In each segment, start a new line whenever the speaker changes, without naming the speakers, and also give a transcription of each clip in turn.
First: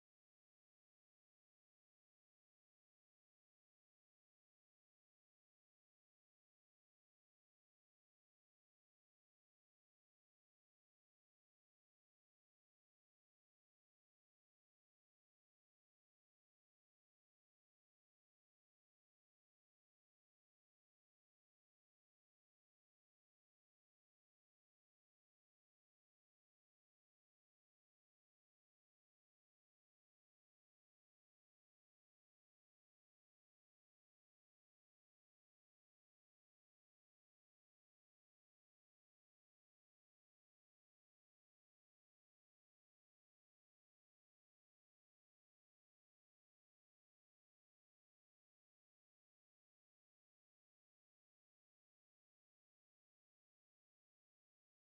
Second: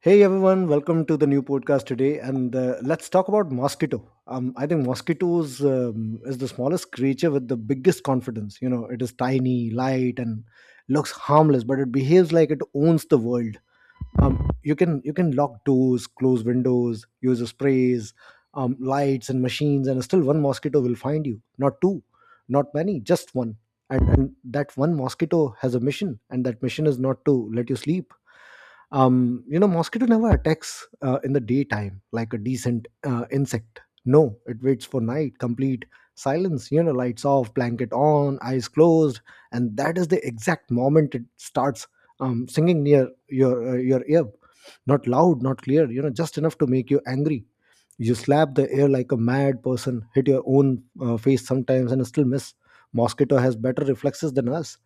Hey everyone, welcome to the new podcast today, and let's talk about mosquito. I think mosquitoes is the smallest creature with the biggest confidence. You know, it is tiny, light, and looks harmless, but it behaves like it owns the world. You can lock doors, close windows, use the sprays, lights, and machines, and still one mosquito will find you. Not two, not many, just one. And that one mosquito has a mission, and that mission is not to let you sleep. You know, mosquito never attacks in the daytime like a decent insect. No, it waits for night, complete silence. You know, lights off, blanket on, eyes closed, and that is the exact moment it starts singing near your ear. Not loud, not clear, you know, just enough to make you angry. You slap the air like a mad person, hit your own face sometimes, and still miss. Mosquito has better reflexes than us.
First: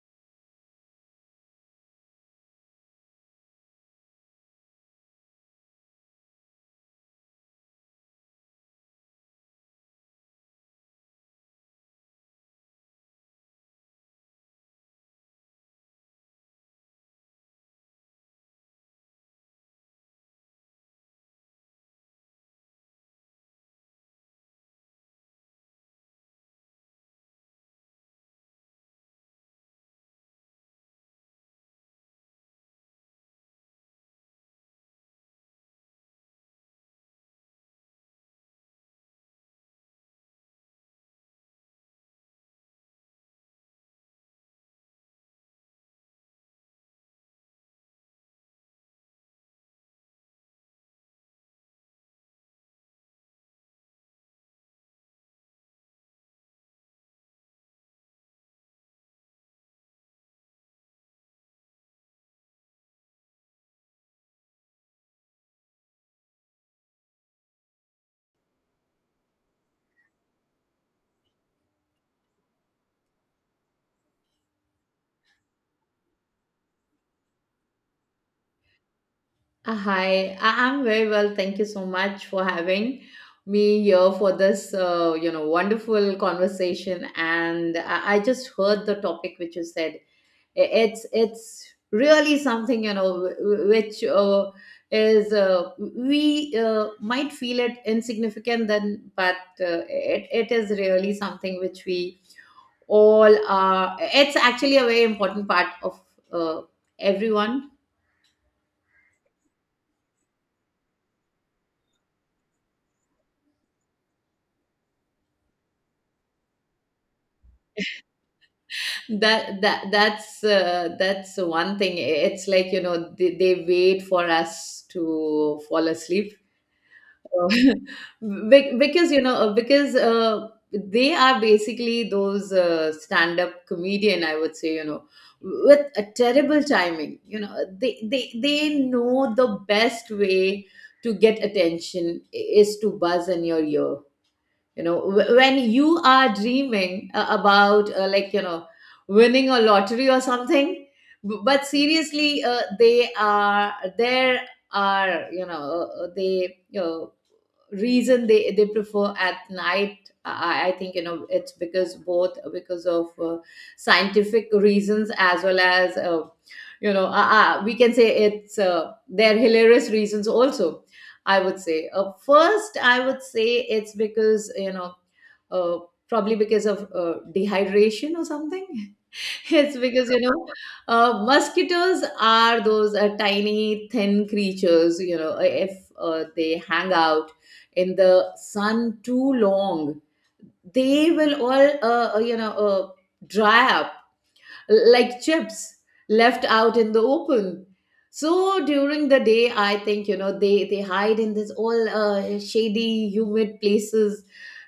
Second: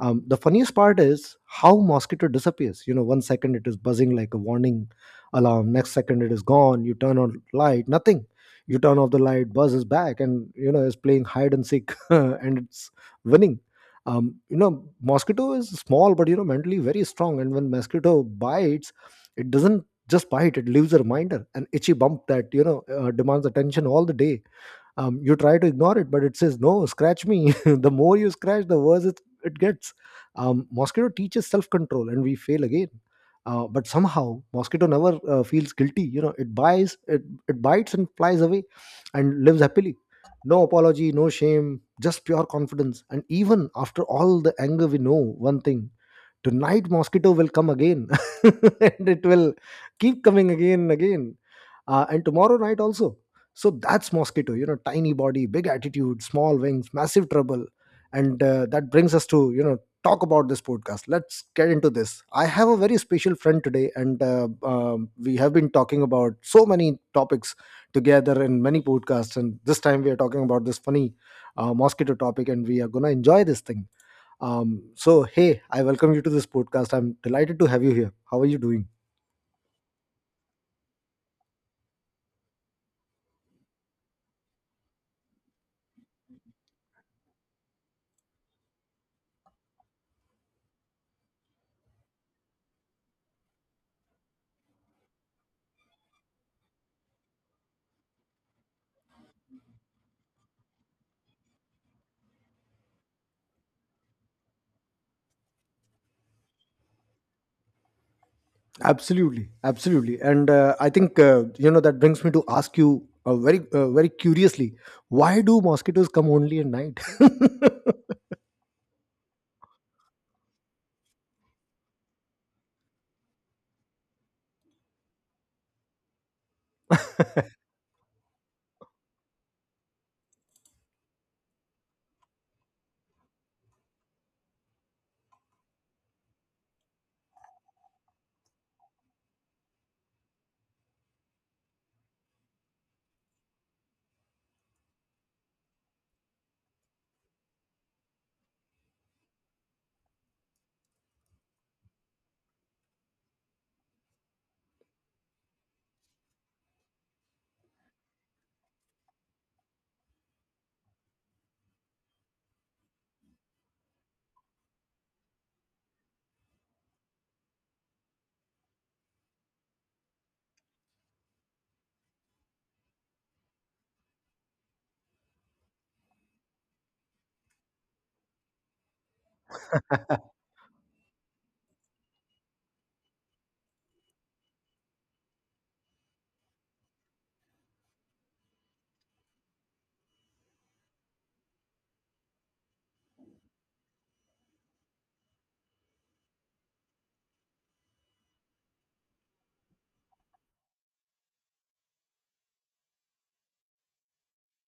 The funniest part is how mosquito disappears. You know, one second it is buzzing like a warning alarm, next second it is gone. You turn on light, nothing. You turn off the light, buzzes back, and you know is playing hide and seek and it's winning. You know, mosquito is small, but you know, mentally very strong. And when mosquito bites, it doesn't just bite, it leaves a reminder, an itchy bump that, you know, demands attention all the day. You try to ignore it, but it says no, scratch me. The more you scratch, the worse it gets. Mosquito teaches self-control and we fail again. But somehow mosquito never feels guilty. You know, it buys it bites and flies away and lives happily. No apology, no shame, just pure confidence. And even after all the anger, we know one thing: tonight mosquito will come again. And it will keep coming again and again, and tomorrow night also. So that's mosquito. You know, tiny body, big attitude, small wings, massive trouble, and that brings us to, you know, talk about this podcast. Let's get into this. I have a very special friend today, and we have been talking about so many topics together in many podcasts. And this time we are talking about this funny mosquito topic, and we are gonna enjoy this thing. So hey, I welcome you to this podcast. I'm delighted to have you here. How are you doing?
Hi, I'm very well. Thank you so much for having me here for this, wonderful conversation. And I just heard the topic which you said. It's really something, which is we might feel it insignificant then, but it is really something which we all are. It's actually a very important part of uh, everyone.
Absolutely, absolutely, and I think you know, that brings me to ask you uh, very curiously, why do mosquitoes come only at night?
That's that's one thing. It's like, they wait for us to fall asleep. Oh. Because, they are basically those stand-up comedian, I would say, with a terrible timing. They know the best way to get attention is to buzz in your ear, when you are dreaming about, like, winning a lottery or something. But seriously, they are there are, they you reason they prefer at night. I think, it's because, both, because of scientific reasons as well as, we can say, it's their hilarious reasons also, I would say. First, I would say it's because, you know, uh, probably because of dehydration or something. Yes, because, mosquitoes are those tiny, thin creatures. You know, if they hang out in the sun too long, they will all, dry up like chips left out in the open. So during the day, I think, you know, they hide in this all shady, humid places,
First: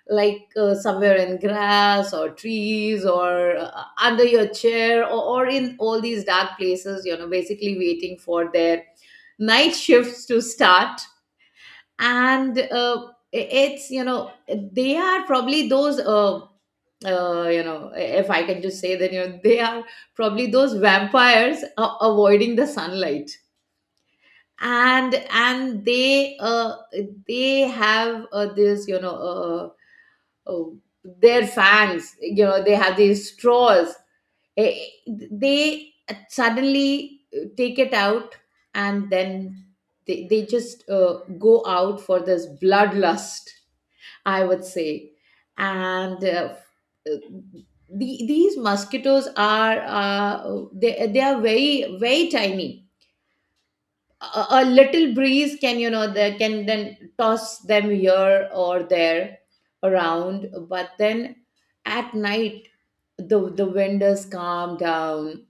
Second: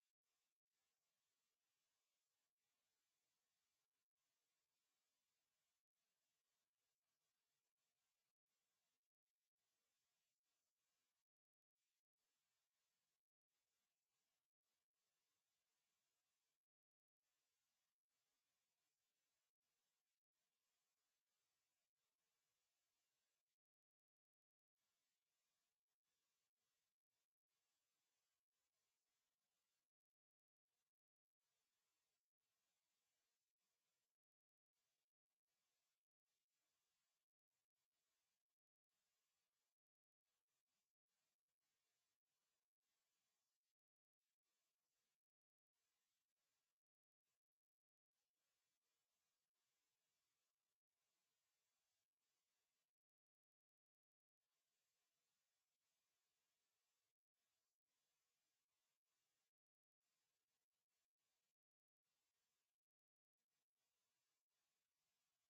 like somewhere in grass or trees, or under your chair, or in all these dark places, you know, basically waiting for their night shifts to start. And, I- it's you know they are probably those, if I can just say that, you know, they are probably those vampires, avoiding the sunlight. And they have, this, you know, uh, uh, their fangs, you know, they have these straws. Eh, They suddenly take it out, and then they just go out for this bloodlust, I would say. And uh, these mosquitoes are, they are very, very tiny. A little breeze can, you know, they can then toss them here or there around. But then at night, the wind is calm down,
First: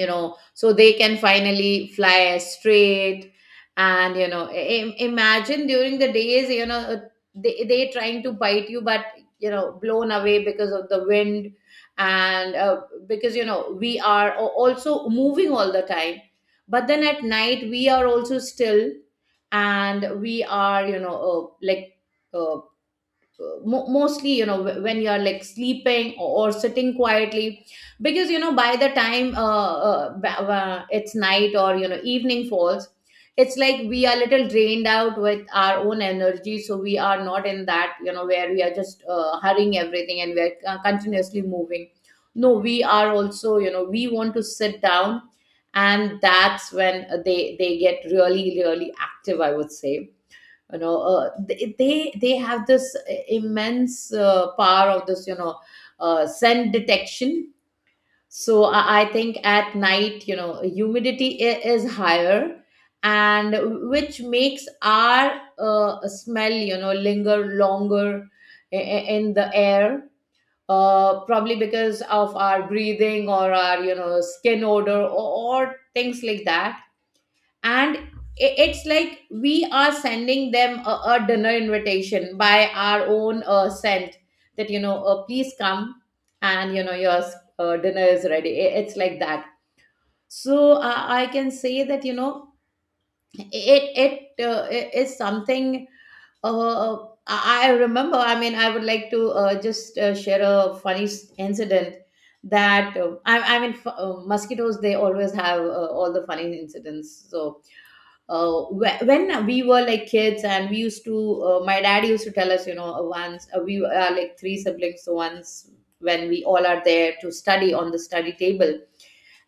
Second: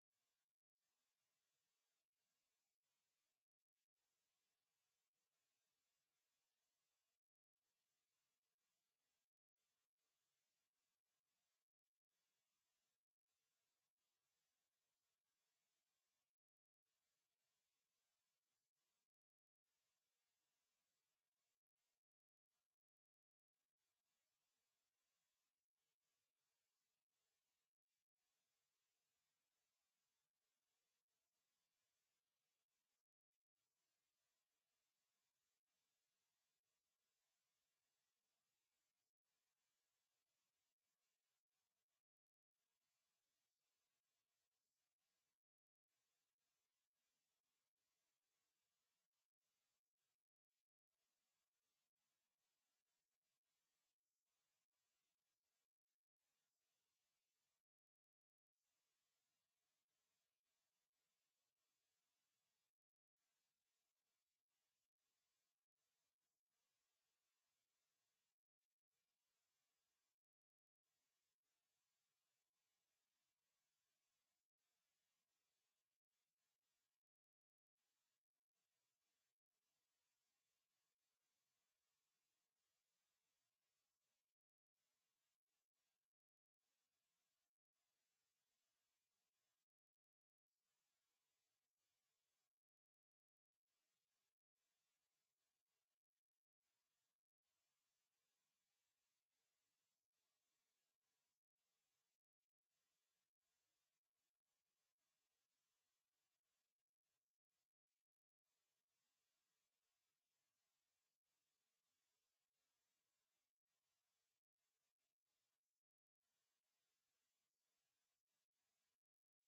you know, so they can finally fly straight. And, you know, imagine during the days, you know, they trying to bite you, but, you know, blown away because of the wind. And, because, you know, we are also moving all the time, but then at night, we are also still, and we are, you know, like, uh, mostly, you know, when you are like sleeping, or sitting quietly, because, you know, by the time, it's night, or, you know, evening falls, it's like we are little drained out with our own energy, so we are not in that, you know, where we are just hurrying everything, and we are continuously moving. No, we are also, you know, we want to sit down, and that's when they get really, really active, I would say. You know, they have this immense power of this, you know, scent detection. So I think at night, you know, humidity is higher, and which makes our smell, you know, linger longer in the air, probably because of our breathing or our, you know, skin odor or, things like that. And it's like we are sending them a dinner invitation by our own scent, that, you know, please come, and, you know, your dinner is ready. It's like that. So, I can say that, you know, it, is something. I remember, I mean, I would like to just share a funny incident, that, I mean, mosquitoes, they always have all the funny incidents. So, when we were like kids, and we used to, my dad used to tell us, you know, once, we are like three siblings. So once when we all are there to study on the study table,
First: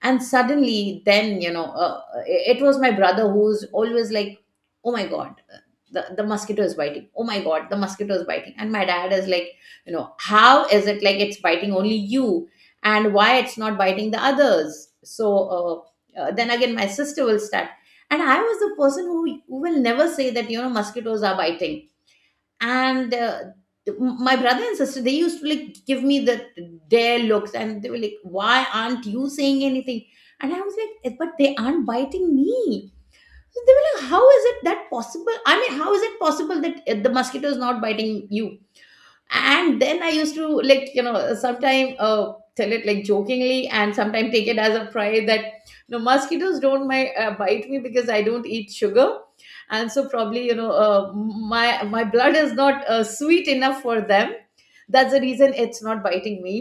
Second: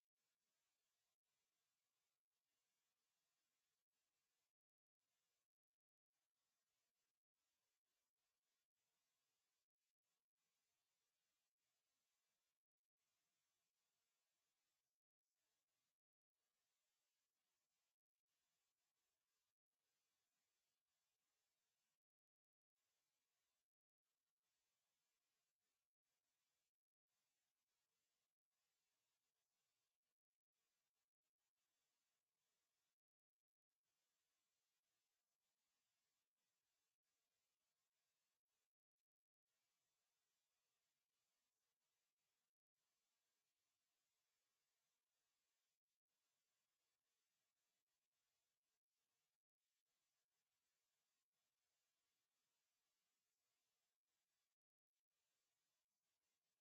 and suddenly then, you know, it, it was my brother who's always like, "Oh my God, the mosquito is biting. Oh my God, the mosquito is biting." And my dad is like, "You know, how is it like it's biting only you, and why it's not biting the others?" So, then again, my sister will start, and I was the person who, will never say that, you know, mosquitoes are biting. And, my brother and sister, they used to like give me their looks, and they were like, "Why aren't you saying anything?" And I was like, "Eh, but they aren't biting me." So they were like, "How is it that possible? I mean, how is it possible that, the mosquito is not biting you?" And then I used to, like, you know, sometimes tell it like jokingly, and sometimes take it as a pride that no, mosquitoes don't my bite me, because I don't eat sugar. And so probably, you know, my blood is not sweet enough for them. That's the reason it's not biting me.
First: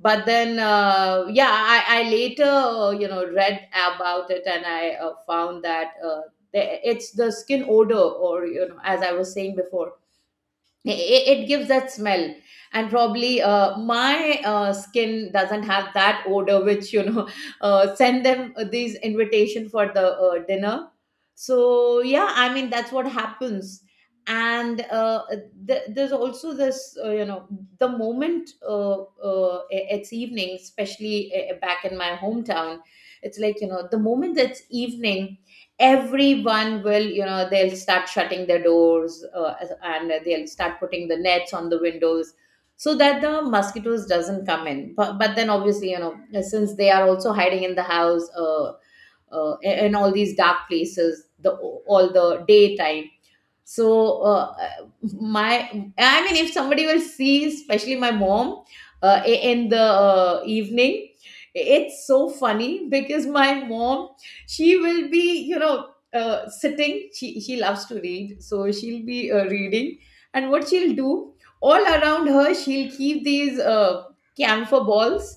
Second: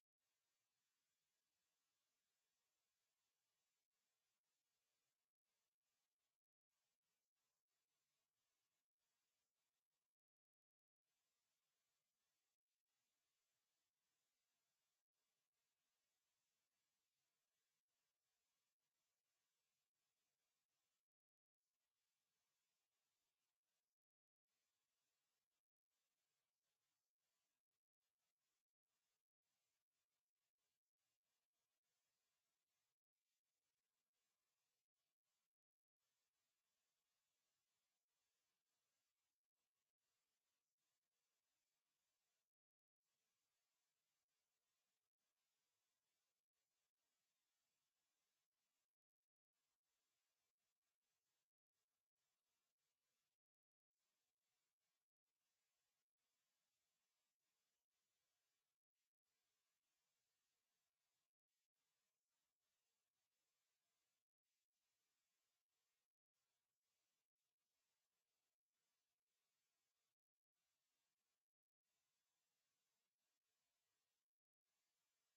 But then, yeah, I later, you know, read about it, and I found that, it's the skin odor, or, you know, as I was saying before, it gives that smell. And probably, my skin doesn't have that odor, which, you know, send them these invitation for the dinner. So yeah, I mean, that's what happens. And, there's also this, you know, the moment, it's evening, especially, back in my hometown, it's like, you know, the moment it's evening, everyone will, you know, they'll start shutting their doors, and they'll start putting the nets on the windows, so that the mosquitoes doesn't come in. But, then, obviously, you know, since they are also hiding in the house, in all these dark places the all the daytime. So, my, I mean, if somebody will see, especially my mom, in the evening, it's so funny. Because my mom, she will be, you know, sitting, she loves to read, so she'll be reading. And what she'll do, all around her, she'll keep these, camphor balls,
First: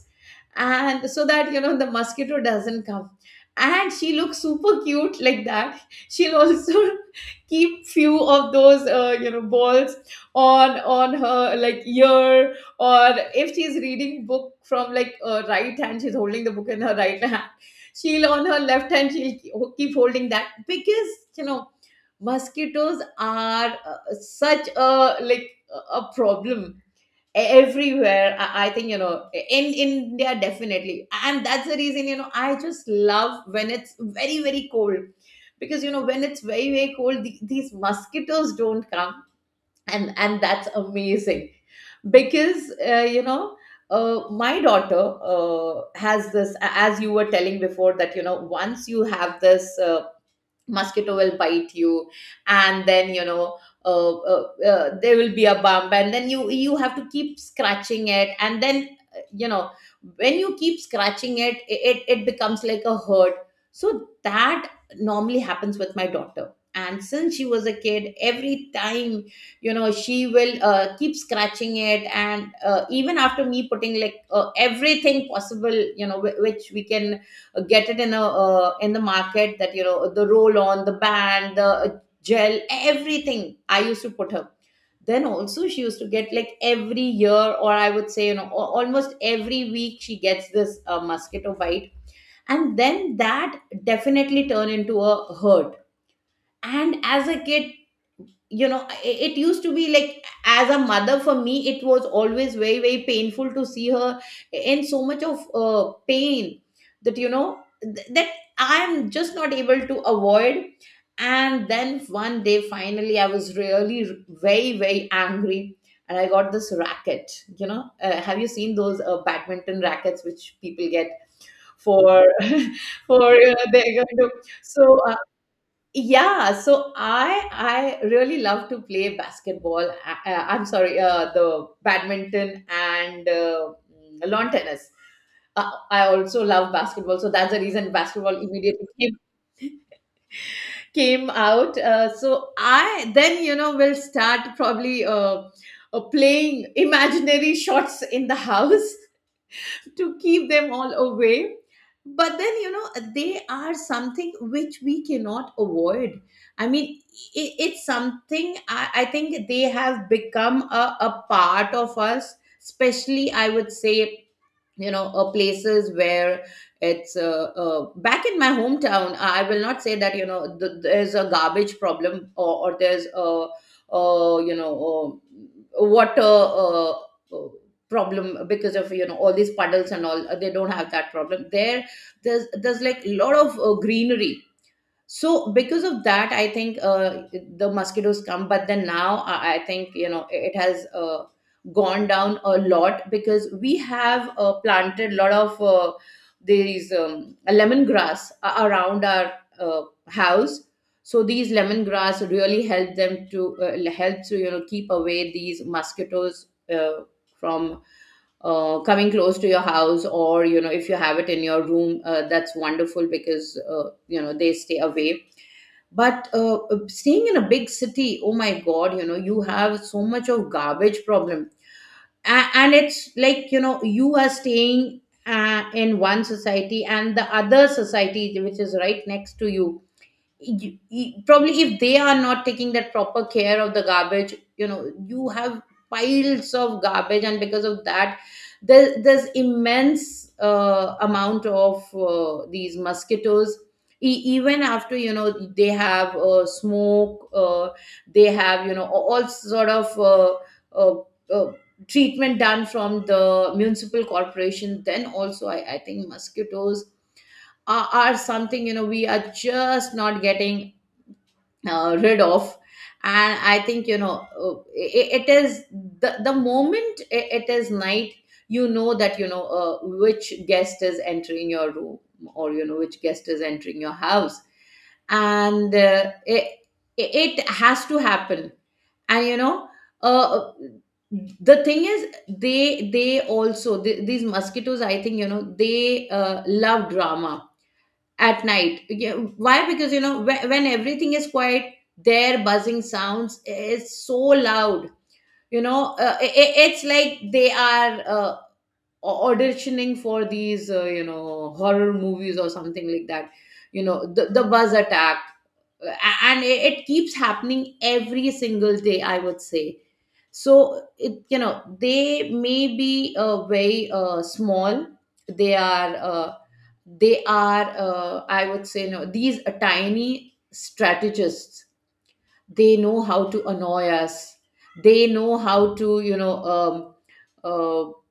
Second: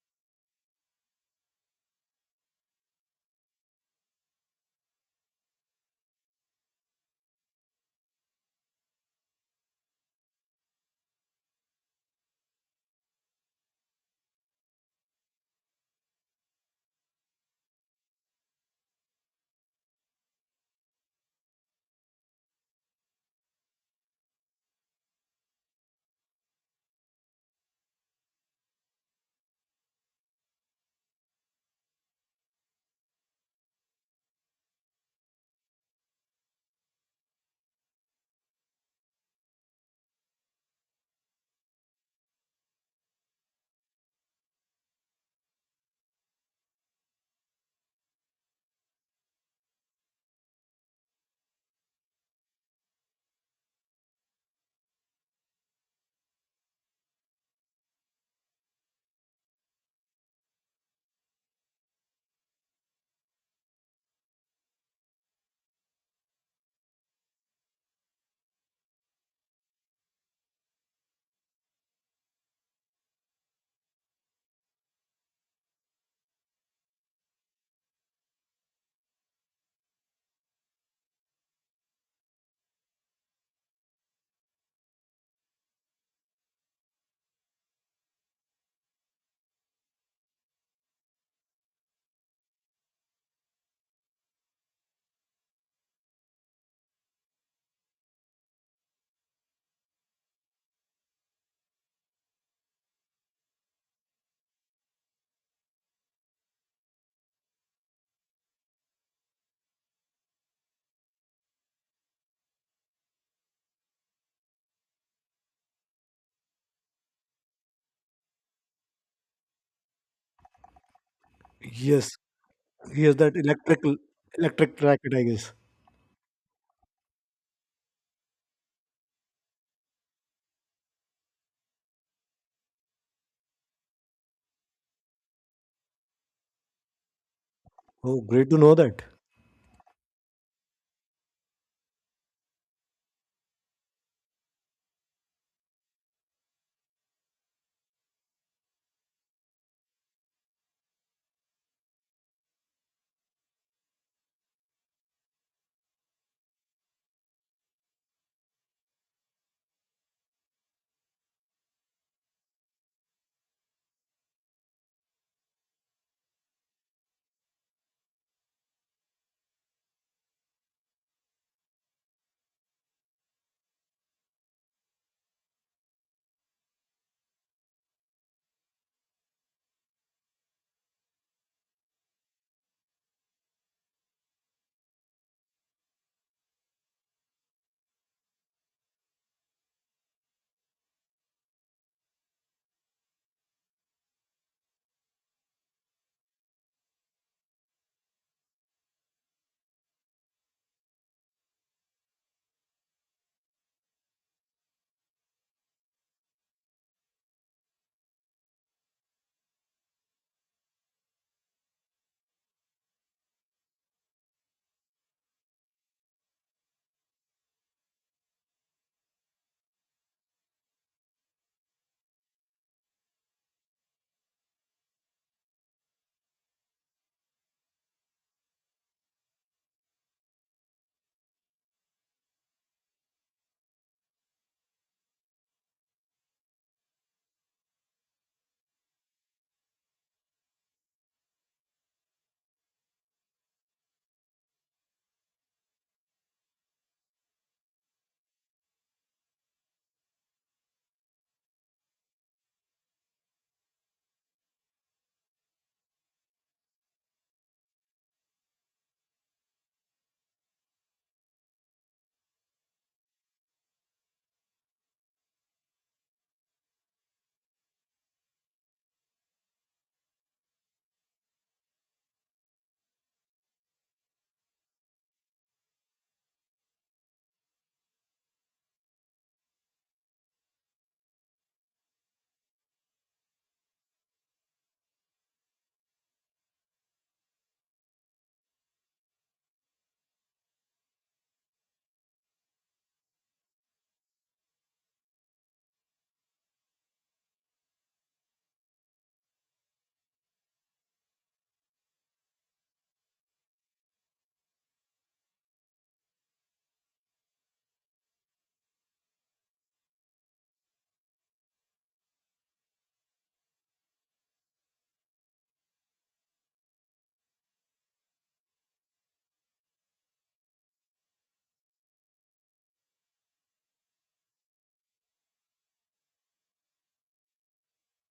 and so that, you know, the mosquito doesn't come. And she looks super cute like that. She'll also keep few of those, you know, balls on her like ear, or if she's reading book from like, right hand, she's holding the book in her right hand. She'll, on her left hand, she'll keep holding that, because, you know, mosquitoes are, such a, like a problem. Everywhere, I think, you know, in India, definitely. And that's the reason, you know, I just love when it's very, very cold, because, you know, when it's very, very cold, these mosquitoes don't come. And that's amazing, because, you know, my daughter has this, as you were telling before, that, you know, once you have this, mosquito will bite you, and then, you know, there will be a bump, and then you have to keep scratching it, and then, you know, when you keep scratching it, it, it becomes like a hurt. So that normally happens with my daughter, and since she was a kid, every time, you know, she will keep scratching it. And, even after me putting like, everything possible, you know, which we can get it in a, in the market, that, you know, the roll on, the band, the, gel, everything I used to put her, then also she used to get like every year, or I would say, you know, almost every week, she gets this mosquito bite. And then that definitely turn into a hurt. And as a kid, you know, it used to be like, as a mother, for me it was always very, very painful to see her in so much of pain, that, you know, that I'm just not able to avoid. And then one day, finally, I was really very, very angry, and I got this racket. You know, have you seen those, badminton rackets which people get
Yes,
for
yes,
for
that electrical
they're going to
electric
so
racket, I guess.
yeah, so I really love to play basketball. I'm sorry, the badminton and lawn tennis. I also love basketball, so that's the reason
Oh,
basketball
great to know
immediately
that.
came came out. So I then will start probably playing imaginary shots in the house to keep them all away. But then, you know, they are something which we cannot avoid. I mean, I it's something I think they have become a part of us, especially, I would say, you know places where it's back in my hometown I will not say that you know there's a garbage problem or there's a water uh, uh, problem because of you know all these puddles and all, they don't have that problem there. There's like a lot of greenery, so because of that, I think the mosquitoes come. But then now, I think you know it has gone down a lot because we have planted a lot of these lemongrass around our uh, house. So these lemongrass really help them to help to you know keep away these mosquitoes uh, from coming close to your house, or you know if you have it in your room, that's wonderful because you know they stay away. But staying in a big city, oh my god, you know you have so much of garbage problem. And it's like you know you are staying in one society and the other society which is right next to you, probably if they are not taking that proper care of the garbage, you know you have piles of garbage, and because of that there's immense amount of these mosquitoes. Even after you know they have smoke, they have you know all sort of uh, uh, treatment done from the municipal corporation, then also I think mosquitoes are something you know we are just not getting rid of. And I think you know it is the moment it is night, you know that you know which guest is entering your room or you know which guest is entering your house, and it has to happen. And you know uh, the thing is they also these mosquitoes, I think, you know they love drama at night. Yeah. Why? Because you know when everything is quiet, their buzzing sounds is so loud. You know, it's like they are auditioning for these you know horror movies or something like that. You know, the buzz attack, and it keeps happening every single day, I would say. So it you know they may be very small, they are uh, they are I would say no, these are tiny strategists. They know how to annoy us, they know how to you know uh,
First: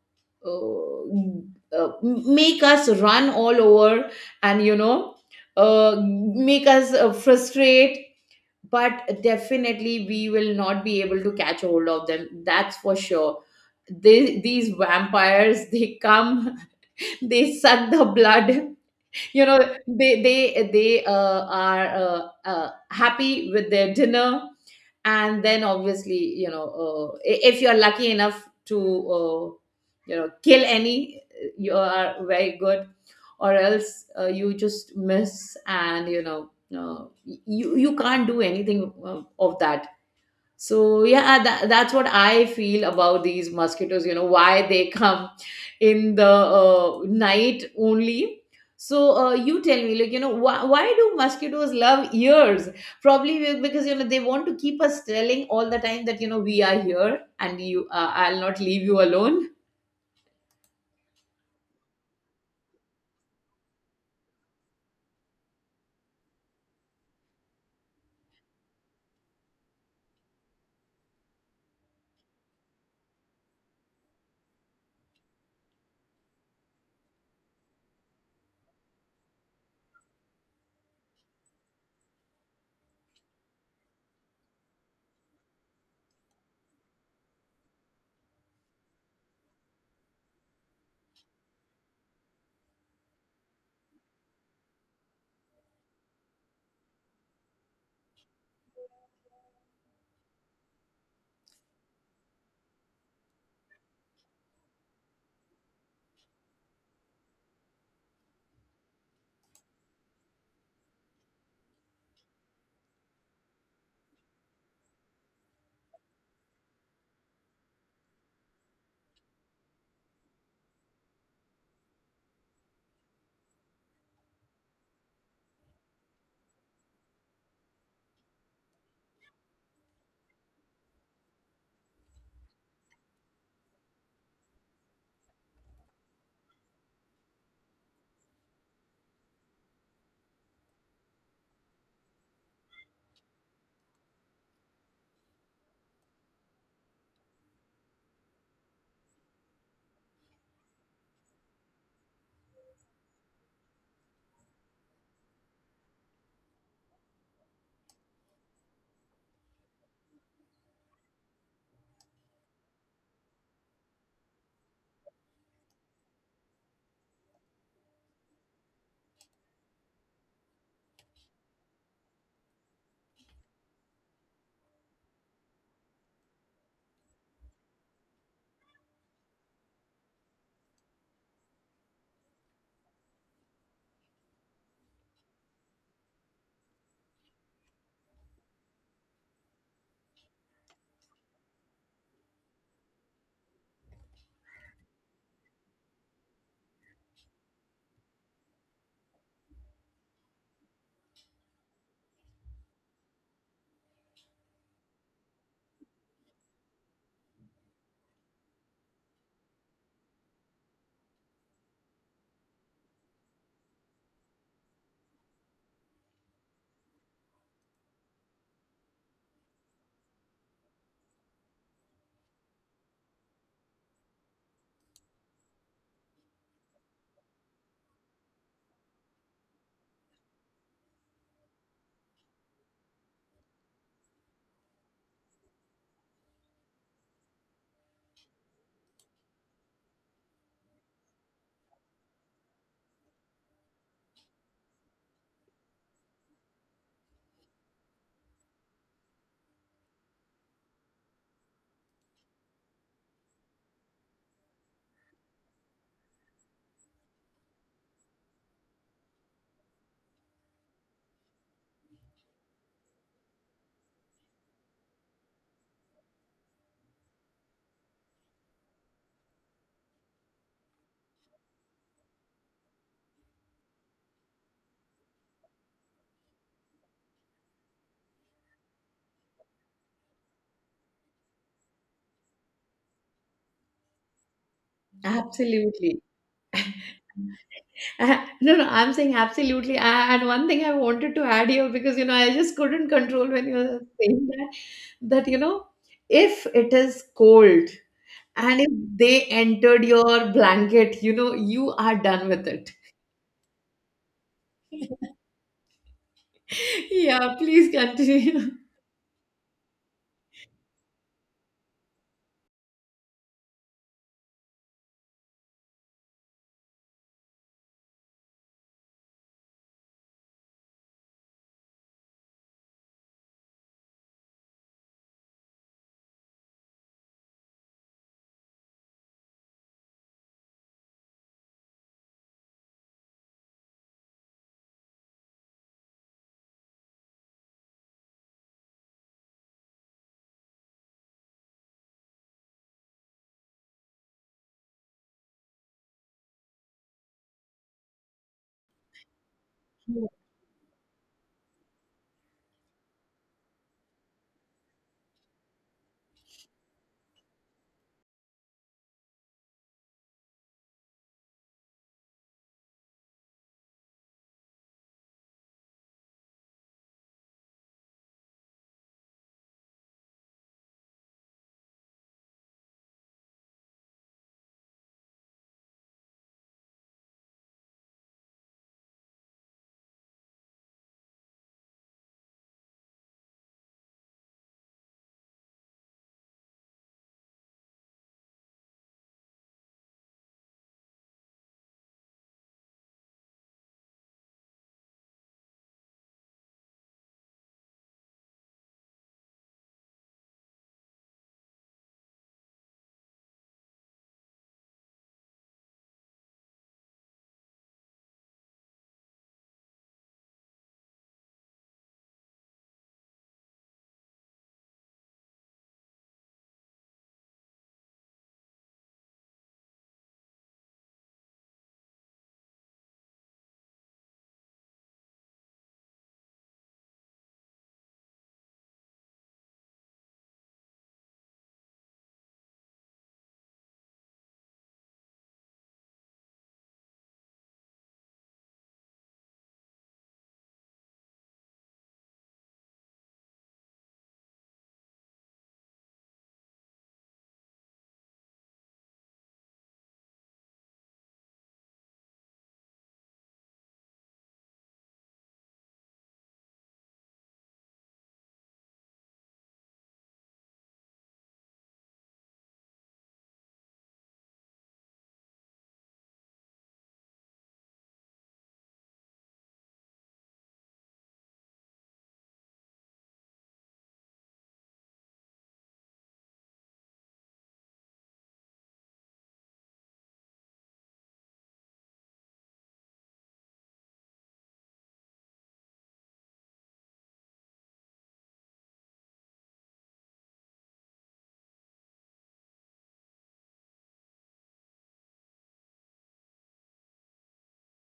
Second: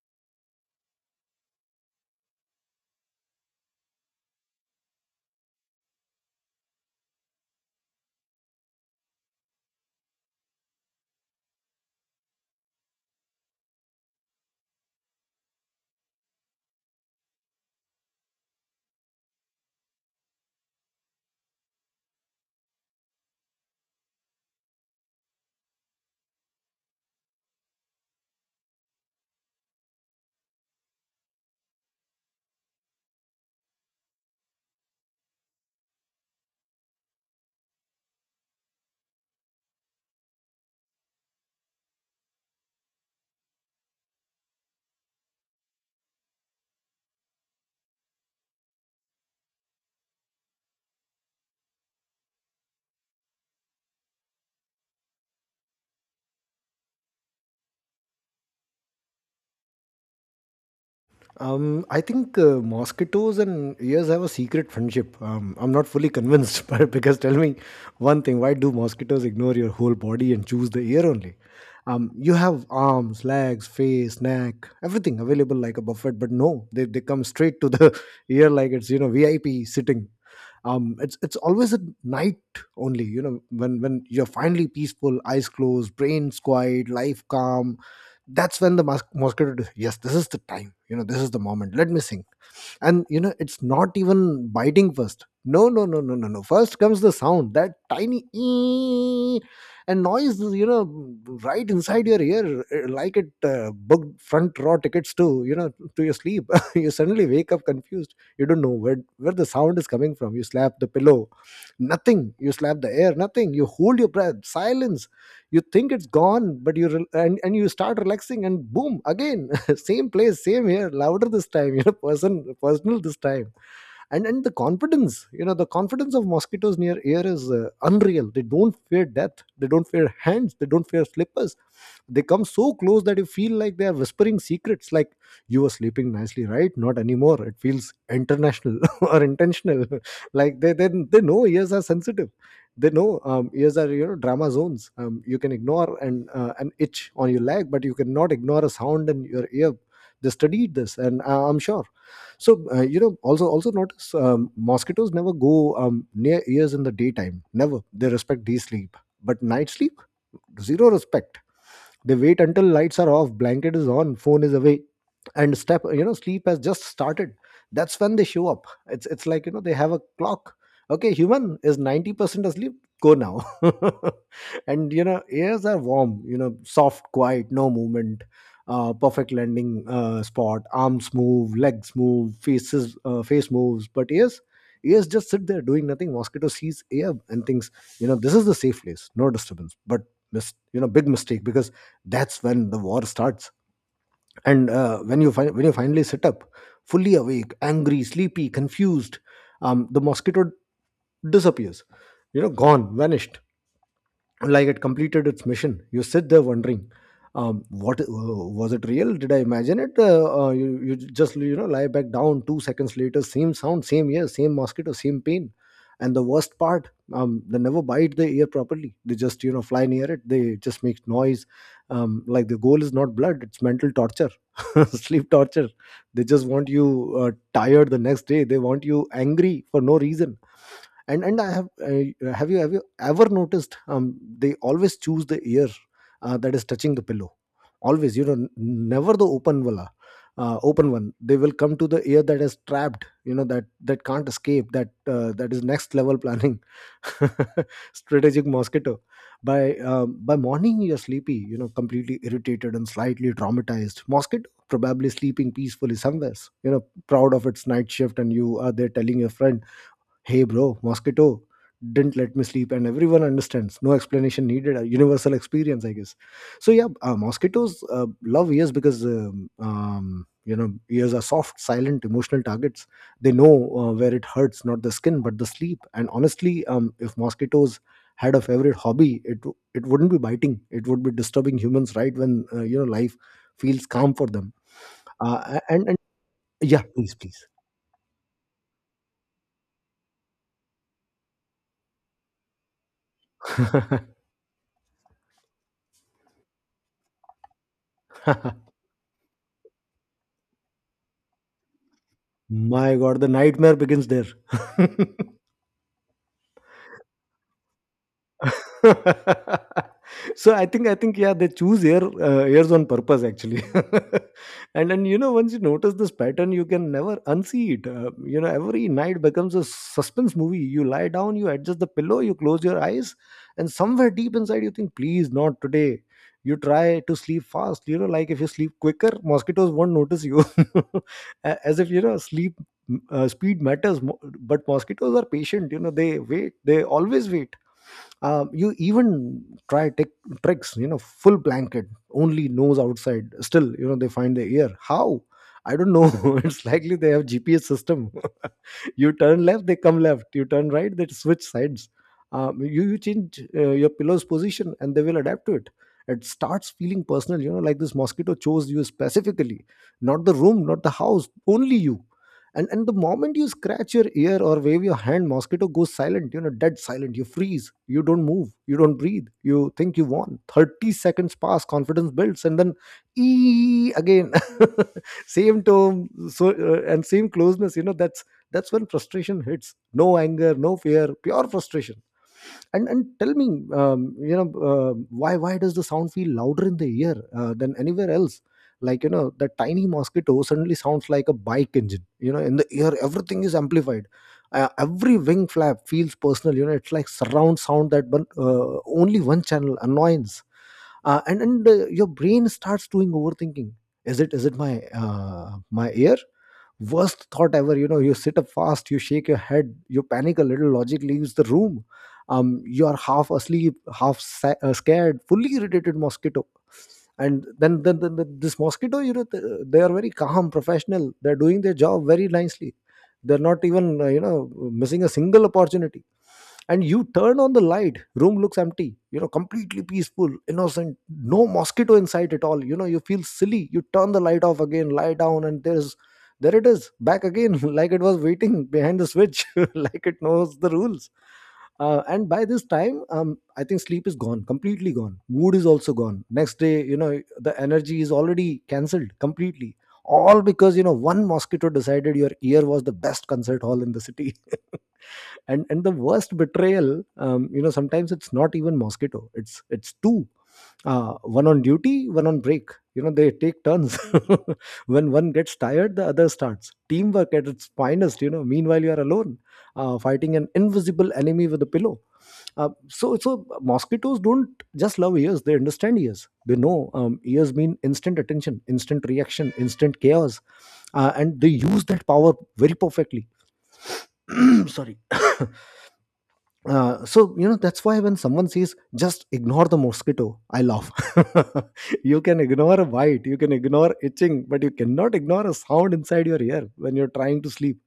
uh, make us run all over, and you know make us frustrate, but definitely we will not be able to catch hold of them, that's for sure. They, these vampires, they come they suck the blood you know they are happy with their dinner, and then obviously you know if you're lucky enough to you know kill any, you are very good. Or else you just miss, and you know uh, you you can't do anything of that. So yeah, that's what I feel about these mosquitoes. You know why they come in the night only. So you tell me, like you know, why do mosquitoes love ears? Probably because you know they want to keep us telling all the time that you know we are here and you, I'll not leave you alone.
I think mosquitoes and ears have a secret friendship. I'm not fully convinced, but because tell me one thing: why do mosquitoes ignore your whole body and choose the ear only? You have arms, legs, face, neck, everything available like a buffet, but no, they come straight to the ear like it's, you know, VIP sitting. It's always at night only. You know, when you're finally peaceful, eyes closed, brains quiet, life calm, that's when the mosquito yes, this is the time, you know, this is the moment, let me sing. And you know, it's not even biting first. No, no, no, no, no, no, first comes the sound, that tiny ee, and noise is, you know, right inside your ear, eh, like it booked front row tickets to, you know, to your sleep. You suddenly wake up confused, you don't know where the sound is coming from. You slap the pillow, nothing. You slap the air, nothing. You hold your breath, silence. You think it's gone, but you rel and you start relaxing, and boom, again. Same place, same here, louder this time, you know, personal this time. And the confidence, you know, the confidence of mosquitoes near air is unreal. They don't fear death, they don't fear hands, they don't fear slippers. They come so close that you feel like they are whispering secrets, like, you were sleeping nicely, right? Not anymore. It feels international or intentional. Like they know ears are sensitive. They know, ears are, you know, drama zones. You can ignore an itch on your leg, but you cannot ignore a sound in your ear. They studied this, and I'm sure. So, you know, also notice, mosquitoes never go near ears in the daytime, never. They respect day sleep, but night sleep, zero respect. They wait until lights are off, blanket is on, phone is away, and step you know, sleep has just started. That's when they show up. It's like, you know, they have a clock. Okay, human is 90% asleep, go now. And you know, ears are warm, you know, soft, quiet, no movement, perfect landing spot. Arms move, legs move, faces face moves, but ears. Ears just sit there doing nothing. Mosquito sees air and thinks, you know, this is the safe place, no disturbance. But you know, big mistake, because that's when the war starts. And when you when you finally sit up, fully awake, angry, sleepy, confused, the mosquito disappears. You know, gone, vanished, like it completed its mission. You sit there wondering, what was it real? Did I imagine it? You just, you know, lie back down. 2 seconds later, same sound, same ear, same mosquito, same pain. And the worst part, they never bite the ear properly. They just, you know, fly near it. They just make noise. Like, the goal is not blood; it's mental torture, sleep torture. They just want you tired the next day. They want you angry for no reason. And I have have you ever noticed, they always choose the ear that is touching the pillow, always, you know, never the open one. Open one, they will come to the ear that is trapped, you know, that can't escape. That that is next level planning. Strategic mosquito. By by morning you're sleepy, you know, completely irritated and slightly traumatized. Mosquito probably sleeping peacefully somewhere, you know, proud of its night shift, and you are there telling your friend, Hey bro, mosquito didn't let me sleep, and everyone understands. No explanation needed. A universal experience, I guess. So yeah, mosquitoes love ears because, you know, ears are soft, silent, emotional targets. They know where it hurts, not the skin, but the sleep. And honestly, if mosquitoes had a favorite hobby, it wouldn't be biting. It would be disturbing humans right when, you know, life feels calm for them. And
Absolutely.
yeah, please, please.
No, no, I'm saying absolutely. And one thing I wanted to add here, because you know I just couldn't control when you were saying that you know if it is cold and if they entered your blanket, you know you are done with it.
My God, the nightmare begins there.
Yeah, please continue.
So I think, yeah, they choose air, airs on purpose actually, and then you know, once you notice this pattern, you can never unsee it. You know, every night becomes a suspense movie. You lie down, you adjust the pillow, you close your eyes, and somewhere deep inside you think, please not today. You try to sleep fast. You know, like, if you sleep quicker, mosquitoes won't notice you, as if, you know, sleep. Speed matters, but mosquitoes are patient. You know, they wait. They always wait. You even try tech tricks, you know, full blanket, only nose outside, still, you know, they find the ear. How? I don't know. It's likely they have GPS system. You turn left, they come left. You turn right, they switch sides. You change your pillow's position and they will adapt to it. It starts feeling personal, you know, like this mosquito chose you specifically. Not the room, not the house, only you. And the moment you scratch your ear or wave your hand, mosquito goes silent. You know, dead silent. You freeze, you don't move, you don't breathe, you think you won. 30 seconds pass, confidence builds, and then ee again. Same tone. And same closeness, you know. That's when frustration hits. No anger, no fear, pure frustration. And tell me, um, you know uh, why does the sound feel louder in the ear than anywhere else? Like, you know, the tiny mosquito suddenly sounds like a bike engine. You know, in the ear everything is amplified. Every wing flap feels personal. You know, it's like surround sound. That one, only one channel annoyance. And Your brain starts doing overthinking. Is it my my ear? Worst thought ever. You know, you sit up fast, you shake your head, you panic a little, logic leaves the room. You are half asleep, half scared, fully irritated mosquito. And then this mosquito, you know, they are very calm, professional. They're doing their job very nicely. They're not even, you know, missing a single opportunity. And you turn on the light, room looks empty, you know, completely peaceful, innocent, no mosquito in sight at all. You know, you feel silly. You turn the light off again, lie down, and there it is, back again. Like it was waiting behind the switch. Like it knows the rules. And by this time, I think sleep is gone, completely gone. Mood is also gone next day. You know, the energy is already cancelled completely. All because, you know, one mosquito decided your ear was the best concert hall in the city. And the worst betrayal, you know, sometimes it's not even mosquito, it's two. One on duty, one on break. You know, they take turns. When one gets tired, the other starts. Teamwork at its finest. You know, meanwhile you are alone, fighting an invisible enemy with a pillow. So mosquitoes don't just love ears, they understand ears. They know, ears mean instant attention, instant reaction, instant chaos. And they use that power very perfectly. Sorry. So, you know, that's why when someone says just ignore the mosquito, I laugh. You can ignore a bite, you can ignore itching, but you cannot ignore a sound inside your ear when you're trying to sleep.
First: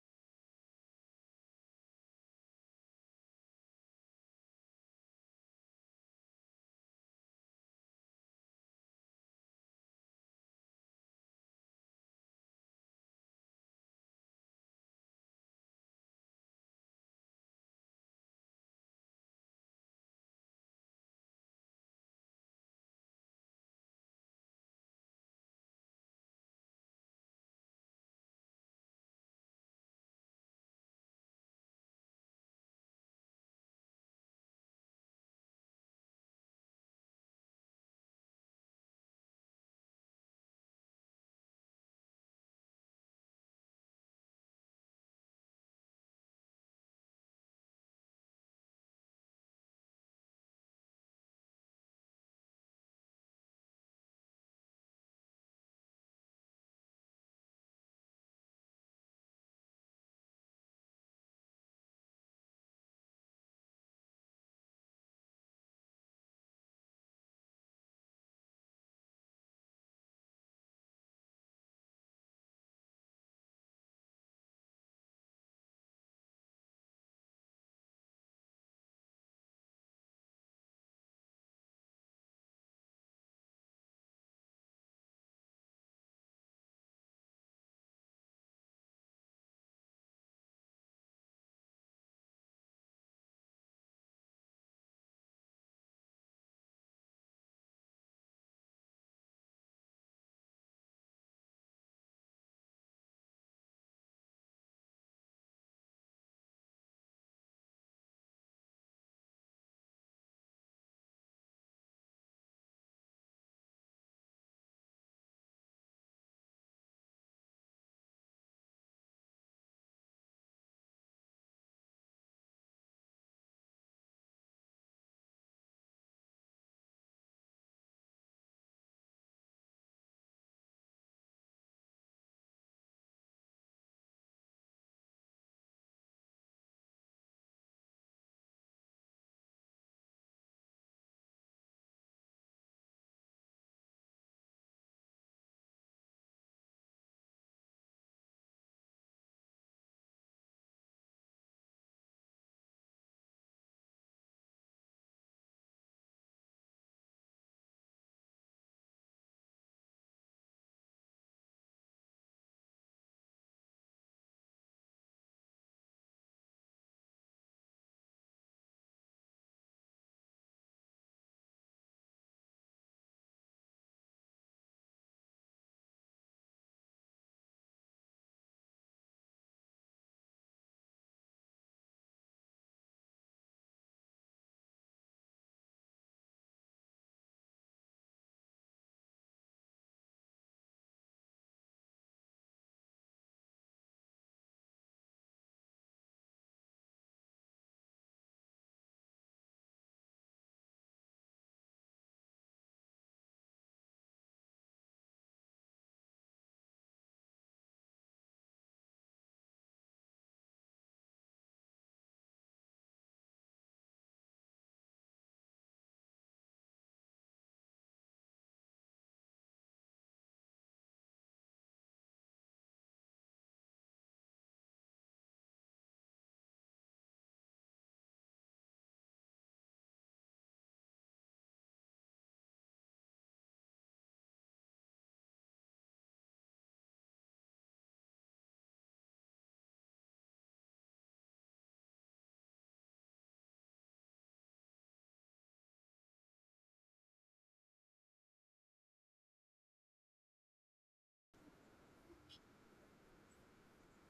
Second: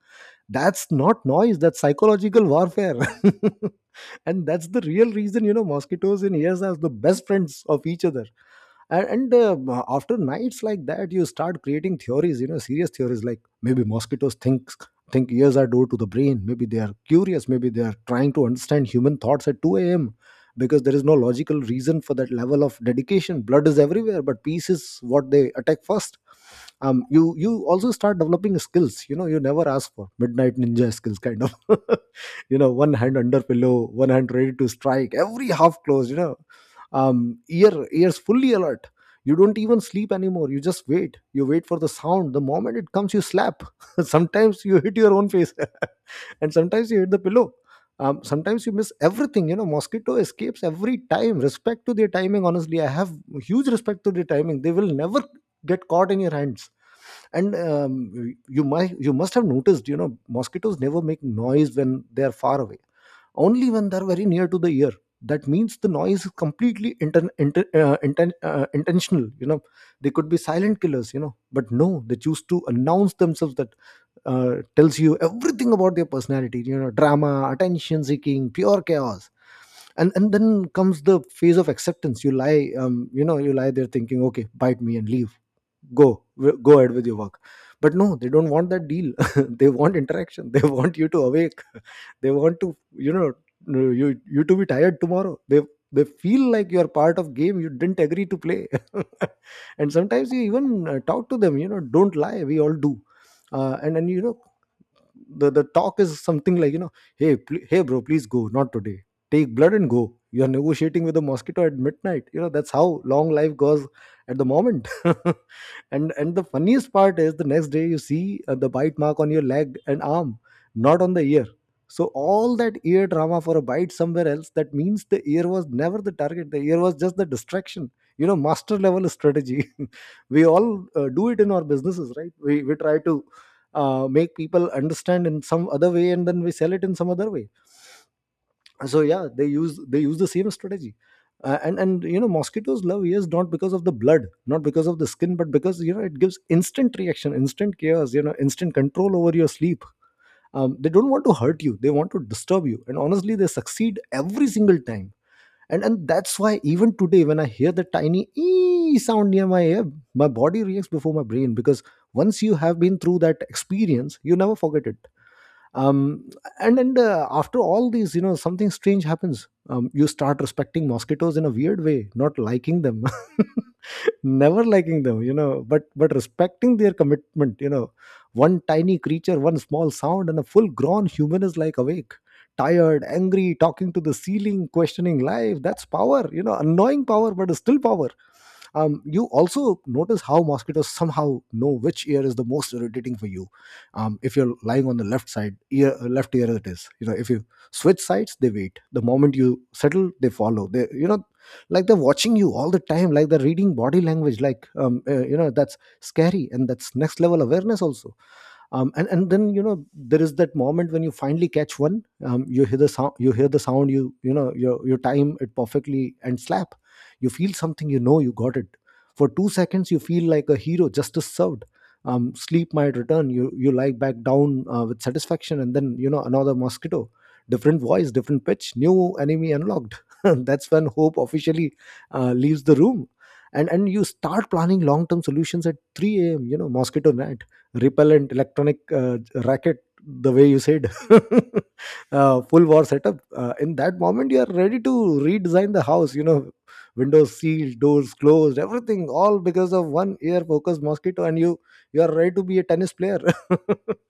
That's not noise, that's psychological warfare. And that's the real reason, you know, mosquitoes and ears are the best friends of each other. And After nights like that, you start creating theories. You know, serious theories, like maybe mosquitoes think ears are due to the brain. Maybe they are curious, maybe they are trying to understand human thoughts at 2 a.m., because there is no logical reason for that level of dedication. Blood is everywhere, but peace is what they attack first. You also start developing skills. You know, you never ask for midnight ninja skills kind of. You know, one hand under pillow, one hand ready to strike, every half close, you know, ear ears fully alert. You don't even sleep anymore. You just wait. You wait for the sound. The moment it comes, you slap. Sometimes you hit your own face, and sometimes you hit the pillow. Sometimes you miss everything. You know, mosquito escapes every time. Respect to their timing. Honestly, I have huge respect to their timing. They will never get caught in your hands. And You might, you must have noticed, you know, mosquitoes never make noise when they are far away, only when they're very near to the ear. That means the noise is completely intentional, you know. They could be silent killers, you know, but no, they choose to announce themselves. That tells you everything about their personality. You know, drama, attention seeking, pure chaos. And then comes the phase of acceptance. You lie, you know, you lie there thinking, okay, bite me and leave. Go ahead with your work. But no, they don't want that deal. They want interaction. They want you to awake. They want to, you know, no, you to be tired tomorrow. They feel like you are part of game you didn't agree to play. And sometimes you even, talk to them. You know, don't lie, we all do. And then, you know, the talk is something like, you know, hey, hey bro, please go, not today. Take blood and go. You're negotiating with a mosquito at midnight. You know, that's how long life goes at the moment. And the funniest part is the next day you see the bite mark on your leg and arm, not on the ear. So all that ear drama for a bite somewhere else. That means the ear was never the target, the ear was just the distraction. You know, master level strategy. We all do it in our businesses, right? We try to make people understand in some other way and then we sell it in some other way. So yeah, they use the same strategy. And you know, mosquitoes love ears not because of the blood, not because of the skin, but because, you know, it gives instant reaction, instant chaos, you know, instant control over your sleep. They don't want to hurt you, they want to disturb you, and honestly they succeed every single time. And that's why even today, when I hear the tiny ee sound near my ear, my body reacts before my brain, because once you have been through that experience, you never forget it. Um, and After all these, you know, something strange happens. You start respecting mosquitoes in a weird way. Not liking them, never liking them, you know, but respecting their commitment. You know, one tiny creature, one small sound, and a full grown human is like awake, tired, angry, talking to the ceiling, questioning life. That's power. You know, annoying power, but it's still power. You also notice how mosquitoes somehow know which ear is the most irritating for you. If you're lying on the left side ear, left ear it is. You know, if you switch sides, they wait. The moment you settle, they follow. They, you know, like they're watching you all the time, like they're reading body language, like, you know, that's scary, and that's next level awareness also. And then, you know, there is that moment when you finally catch one. You hear the sound, you hear the sound, you know your time it perfectly, and slap. You feel something. You know, you got it. For 2 seconds you feel like a hero, justice served. Sleep might return. You lie back down with satisfaction, and then, you know, another mosquito. Different voice, different pitch, new enemy unlocked. That's when hope officially leaves the room. And you start planning long term solutions at 3 a.m. You know, mosquito repellent, electronic racket, the way you said. Full war setup. In that moment you are ready to redesign the house. You know, windows sealed, doors closed, everything, all because of one ear focused mosquito, and you are ready to be a tennis player.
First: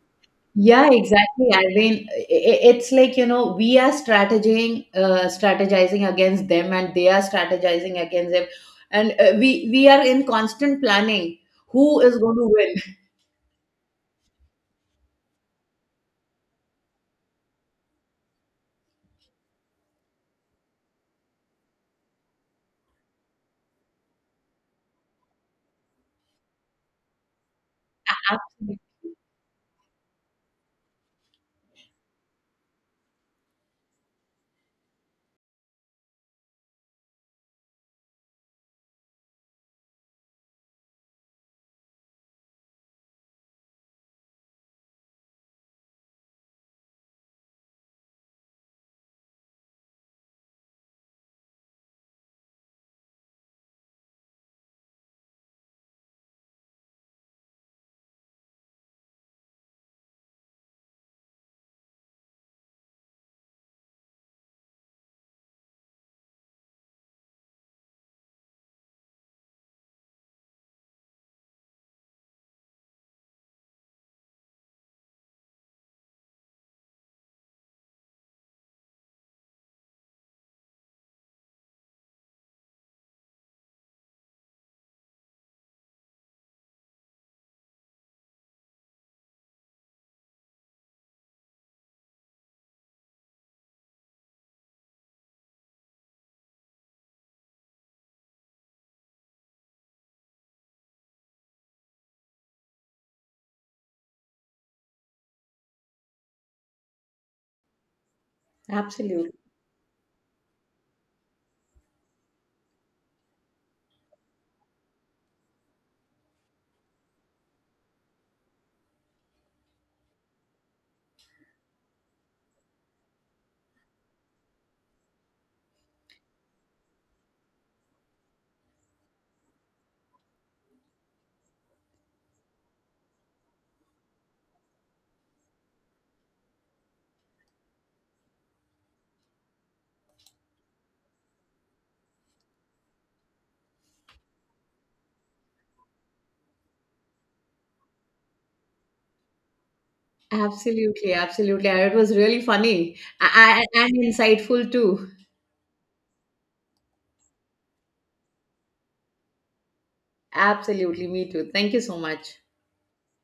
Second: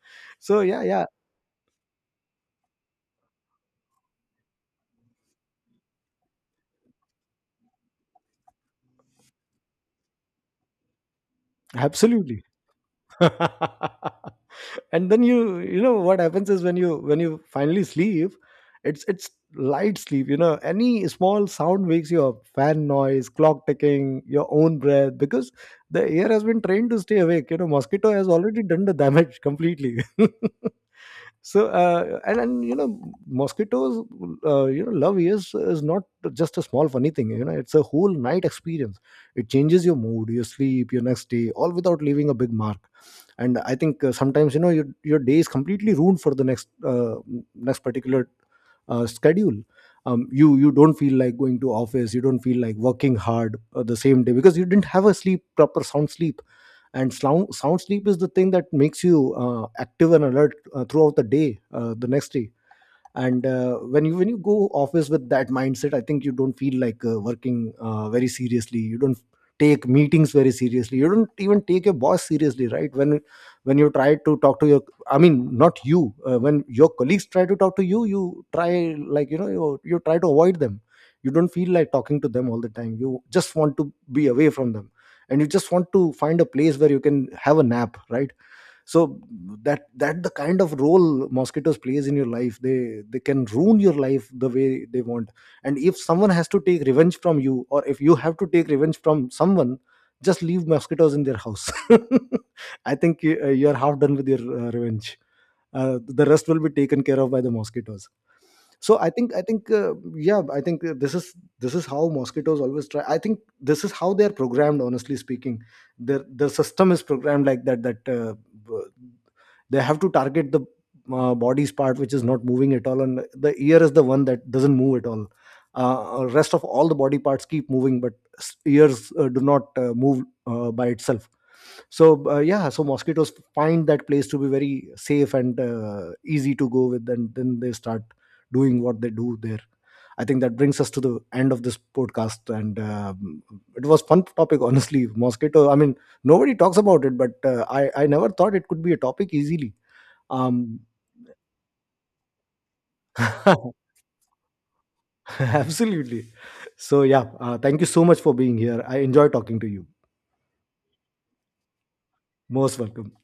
So yeah,
Yeah,
yeah,
exactly. I mean, it's like, you know, we are strategizing, strategizing against them, and they are strategizing against them, and we are in constant planning who is going
absolutely.
to win.
And then, you know what happens is, when you finally sleep, it's light sleep. You know, any small sound wakes you up, fan noise, clock ticking, your own breath, because the air has been trained to stay awake. You know, mosquito has already
Absolutely,
done the damage completely. And you know, mosquitoes, you know, love is not just a small funny thing. You know, it's a whole night experience. It changes your mood, your sleep, your next day, all without leaving a big mark. And I think sometimes, you know, your day is completely ruined for the next next particular schedule. You don't feel like going to office, you don't feel like working hard the same day, because you didn't have a sleep, proper sound sleep. And sound sleep is the thing that makes you active and alert throughout the day, the next day. And when you go office with that mindset, I think you don't feel like working very seriously. You don't take meetings very seriously, you don't even take your boss seriously, right? When you try to talk to your, I mean, not you, when your colleagues try to talk to you, you try, like, you know, you try to avoid them. You don't feel like talking to them all the time, you just want to be away from them, and you just want to find a place where you can have a nap, right? So that the kind of role mosquitoes plays in your life, they can ruin your life the way they want. And if someone has to take revenge from you, or if you have to take revenge from someone, just leave mosquitoes in their house. I think you, you're half done with your revenge. The rest will be taken care of by the mosquitoes. So i
absolutely,
think I think yeah I think this is how mosquitoes always try. I think this is how they are programmed, honestly speaking. Their system is programmed like that, that they have to target the body's part which is not moving at all, and the ear is the one that doesn't move at all. Rest of all the body parts keep moving, but ears do not move by itself. So yeah, so mosquitoes find that place to be very safe and easy to go with, and then they start doing what they do there. I think that brings us to the end of this podcast, and it was fun topic honestly. Mosquito, I mean, nobody talks about it, but I never thought it could be a topic easily. Um,
absolutely, absolutely. It was really funny and insightful too.
Absolutely. So yeah, thank you so much for being here. I enjoy talking to you.
Absolutely, me too. Thank you so much.
Most welcome.